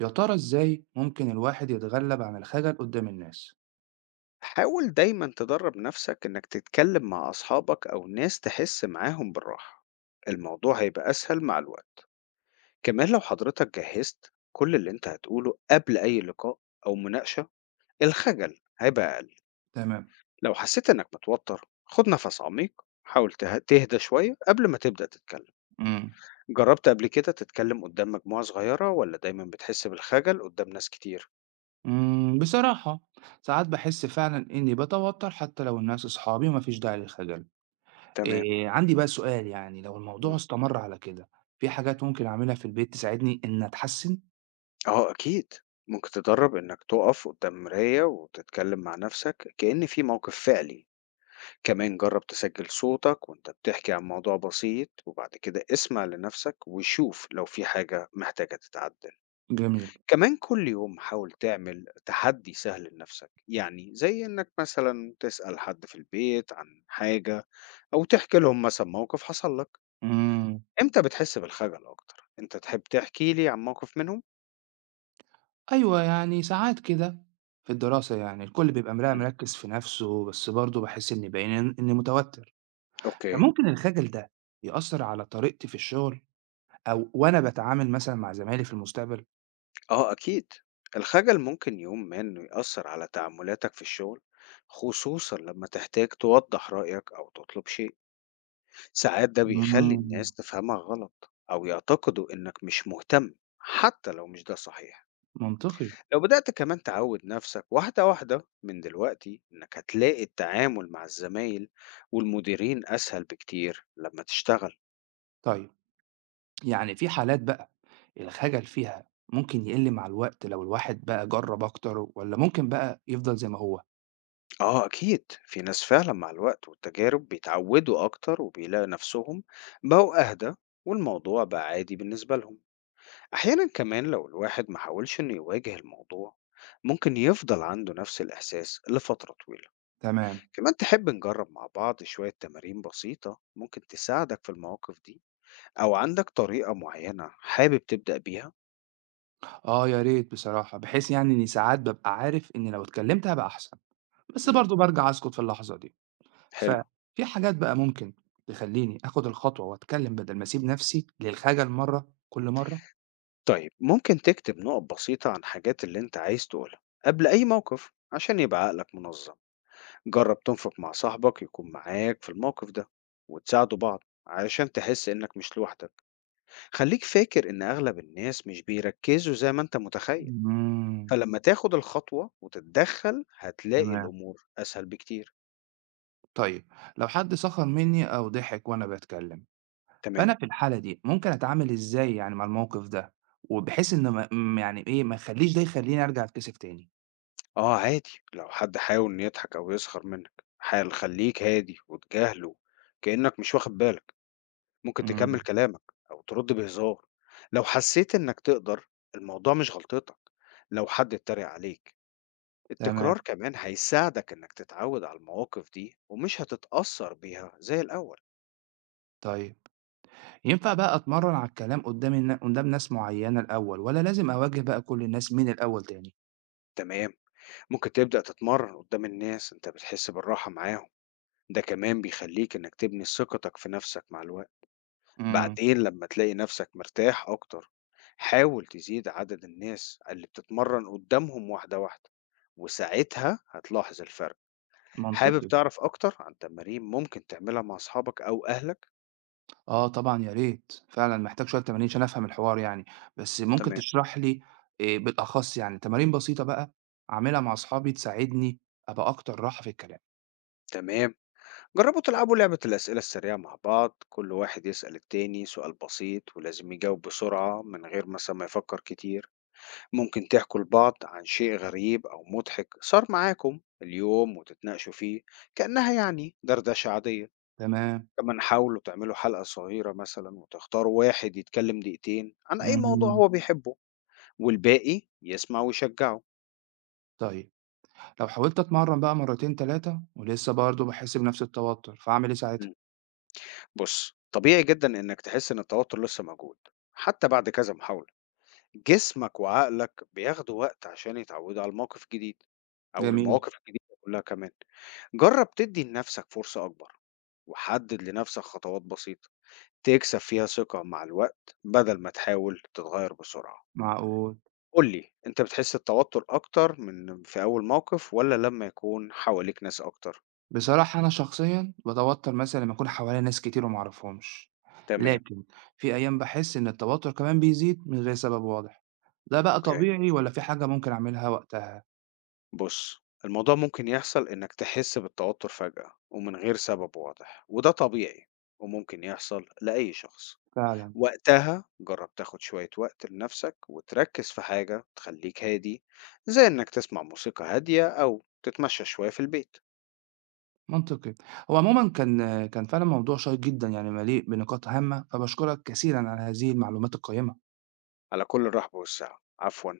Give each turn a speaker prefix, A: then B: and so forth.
A: يا ترى إزاي ممكن الواحد يتغلب عن الخجل قدام الناس؟
B: حاول دايما تدرب نفسك إنك تتكلم مع أصحابك أو ناس تحس معاهم بالراحة. الموضوع هيبقى أسهل مع الوقت. كمان لو حضرتك جهزت كل اللي انت هتقوله قبل أي لقاء أو مناقشة، الخجل هيبقى أقل.
A: تمام.
B: لو حسيت إنك متوتر خد نفس عميق، حاول تهدى شوية قبل ما تبدأ تتكلم.
A: مم.
B: جربت قبل كده تتكلم قدام مجموعة صغيرة ولا دايما بتحس بالخجل قدام ناس كتير؟
A: مم. بصراحة ساعات بحس فعلا إني بتوتر حتى لو الناس أصحابي ومفيش داعي للخجل.
B: تمام.
A: إيه عندي بقى سؤال، يعني لو الموضوع استمر على كده، في حاجات ممكن أعملها في البيت تساعدني إن أتحسن؟
B: آه أكيد، ممكن تجرّب إنك تُقف قدّام مراية وتتكلّم مع نَفْسك كإن في موقِف فعلي، كمان جرّب تسجّل صوتك وأنت بتحكي عن موضوع بسيط، وبعد كده اسمع لنَفْسك وشوف لو في حاجة محتاجة تتعدّل.
A: جميل.
B: كمان كل يوم حاول تعمل تحدّي سهل لنَفْسك، يعني زي إنك مثلًا تسأل حد في البيت عن حاجة أو تحكي لهم مثلًا موقِف حصل لك.
A: مم.
B: إمتى بتحس بالخجل أكتر؟ أنت تحب تحكي لي عن موقِف منهم؟
A: أيوة، يعني ساعات كده في الدراسة يعني الكل بيبقى
B: إمم،
A: مركز في نفسه، بس برضه بحس إني باين إني متوتر.
B: أوكي.
A: فممكن الخجل ده يأثر على طريقتي في الشغل أو وأنا باتعامل مثلًا مع زمايلي في المستقبل؟
B: آه أكيد، الخجل ممكن يوم ما إنه يأثر على تعاملاتك في الشغل، خصوصا لما تحتاج توضح رأيك أو تطلب شيء. ساعات ده بيخلي
A: إمم.
B: الناس تفهمك غلط أو يعتقدوا إنك مش مهتم، حتى لو مش ده صحيح.
A: منطقي.
B: لو بدأت كمان تعود نفسك واحدة واحدة من دلوقتي، إنك هتلاقي التعامل مع الزمايل والمديرين أسهل بكتير لما تشتغل.
A: طيب، يعني في حالات بقى الخجل فيها ممكن يقِل مع الوقت لو الواحد بقى جرّب أكتر، والّا ممكن بقى يفضل زي ما هو؟
B: آه أكيد، في ناس فعلا مع الوقت والتجارب بيتعودوا أكتر وبيلاقوا نفسهم بقوا أهدى، والموضوع بقى عادي بالنسبة لهم. أحيانا كمان لو الواحد ما حاولش إنه يواجه الموضوع، ممكن يفضل عنده نفس الإحساس لفترة طويلة.
A: تمام.
B: كمان تحب نجرب مع بعض شوية تمارين بسيطة ممكن تساعدك في المواقف دي، أو عندك طريقة معينة حابب تبدأ بيها؟
A: آه، يا ريت بصراحة، بحيث يعني إني ساعات بابقى عارف إني لو اتكلّمت هابقى أحسن، بس
B: مم.
A: برضه بارجع أسكت في اللحظة دي.
B: حلو.
A: ففي حاجات بقى ممكن تخلّيني آخُد الخطوة وأتكلّم بدل ما أسيب نَفْسي للخجل مرّة كل مرّة؟
B: طيب ممكن تكتب نقط بسيطة عن حاجات اللي أنت عايز تقولها قبل أي موقف عشان يبقى عقلك منظم. جرب تنفق مع صاحبك يكون معاك في الموقف ده وتساعدوا بعض علشان تحس إنك مش لوحدك. خليك فاكر إن أغلب الناس مش بيركزوا زي ما أنت متخيل،
A: إمم.
B: فلما تاخد الخطوة وتتدخل هتلاقي
A: تمام.
B: الأمور أسهل بكتير.
A: طيب، لو حد سخر مني أو ضحك وأنا باتكلم،
B: تمام.
A: فأنا في الحالة دي ممكن أتعامل إزاي يعني مع الموقف ده، وبحيث إنه ما م- يعني إيه ما يخليش ده يخليني أرجع أتكسف تاني؟
B: آه عادي، لو حد حاول إنه يضحك أو يسخر منك حال خليك هادي وتجاهله، كأنك مش واخد بالك. ممكن تكمل
A: امم.
B: كلامك أو ترد بهزار لو حسيت إنك تقدر. الموضوع مش غلطتك لو حد اتريق عليك.
A: تمام.
B: التكرار كمان هيساعدك إنك تتعود على المواقف دي ومش هتتأثر بيها زي الأول.
A: طيب، ينفع بقى أتمرن على الكلام قدام قدام ناس معينة الأول، ولا لازم أواجه بقى كل الناس من الأول تاني؟
B: تمام، ممكن تبدأ تتمرن قدام الناس أنت بتحس بالراحة معاهم. ده كمان بيخليك إنك تبني ثقتك في نفسك مع الوقت.
A: امم.
B: بعدين لما تلاقي نفسك مرتاح أكتر، حاول تزيد عدد الناس اللي بتتمرن قدامهم واحدة واحدة، وساعتها هتلاحظ الفرق. حابب
A: منطقي.
B: تعرف أكتر عن تمارين ممكن تعملها مع أصحابك أو أهلك؟
A: آه طبعًا يا ريت، فعلًا محتاج شوية تمارين عشان أفهم الحوار يعني، بس ممكن
B: تمام.
A: تشرح لي بالأخص يعني تمارين بسيطة بقى أعملها مع أصحابي تساعدني أبقى أكتر راحة في الكلام.
B: تمام، جربوا تلعبوا لعبة الأسئلة السريعة مع بعض، كل واحد يسأل التاني سؤال بسيط ولازم يجاوب بسرعة من غير مثلا ما يفكر كتير. ممكن تحكوا لبعض عن شيء غريب أو مضحك صار معاكم اليوم وتتناقشوا فيه، كأنها يعني دردشة عادية.
A: تمام.
B: كمان حاولوا تعملوا حلقة صغيرة مثلا وتختاروا واحد يتكلم دقيقتين عن أي موضوع
A: اهم.
B: هو بيحبه، والباقي يسمع ويشجعه.
A: طيب، لو حاولت أتمرّن بقى مرتين 3 ولسه برضه باحس بنفس التوتر، فأعمل إيه ساعتها؟
B: مم. بص طبيعي جدا إنك تحس إن التوتر لسه موجود، حتى بعد كذا محاولة. جسمك وعقلك بياخدوا وقت عشان يتعودوا على الموقف الجديد أو
A: جميل.
B: المواقف الجديدة كلها كمان. جرب تدي لنفسك فرصة أكبر، وحدد لنفسك خطوات بسيطة تكسب فيها ثقة مع الوقت بدل ما تحاول تتغير بسرعة.
A: معقول.
B: قولي أنت بتحس التوتر أكتر من في أول موقف ولا لما يكون حواليك ناس أكتر؟
A: بصراحة أنا شخصيًا باتوتر مثلًا لمّا أكون حواليّا ناس كتير وما أعرفهمش،
B: تمام.
A: لكن في أيام باحس إن التوتر كمان بيزيد من غير سبب واضح. ده بقى
B: أوكي،
A: طبيعي والّا في حاجة ممكن أعملها وقتها؟
B: بص الموضوع ممكن يحصل إنك تحس بالتوتر فجأة ومن غير سبب واضح وده طبيعي، وممكن يحصل لأي شخص.
A: فعلًا.
B: وقتها جرّب تاخد شوية وقت لنَفْسك وتركّز في حاجة تخلّيك هادي، زي إنّك تسمع موسيقى هادية أو تتمشى شوية في البيت.
A: منطقي. هو عمومًا كان فعلًا موضوع شيق جدًا يعني، مليء بنقاط هامة، فباشكرك كثيرًا على هذه المعلومات القيّمة.
B: على كل الرحب والسعة، عفوًا.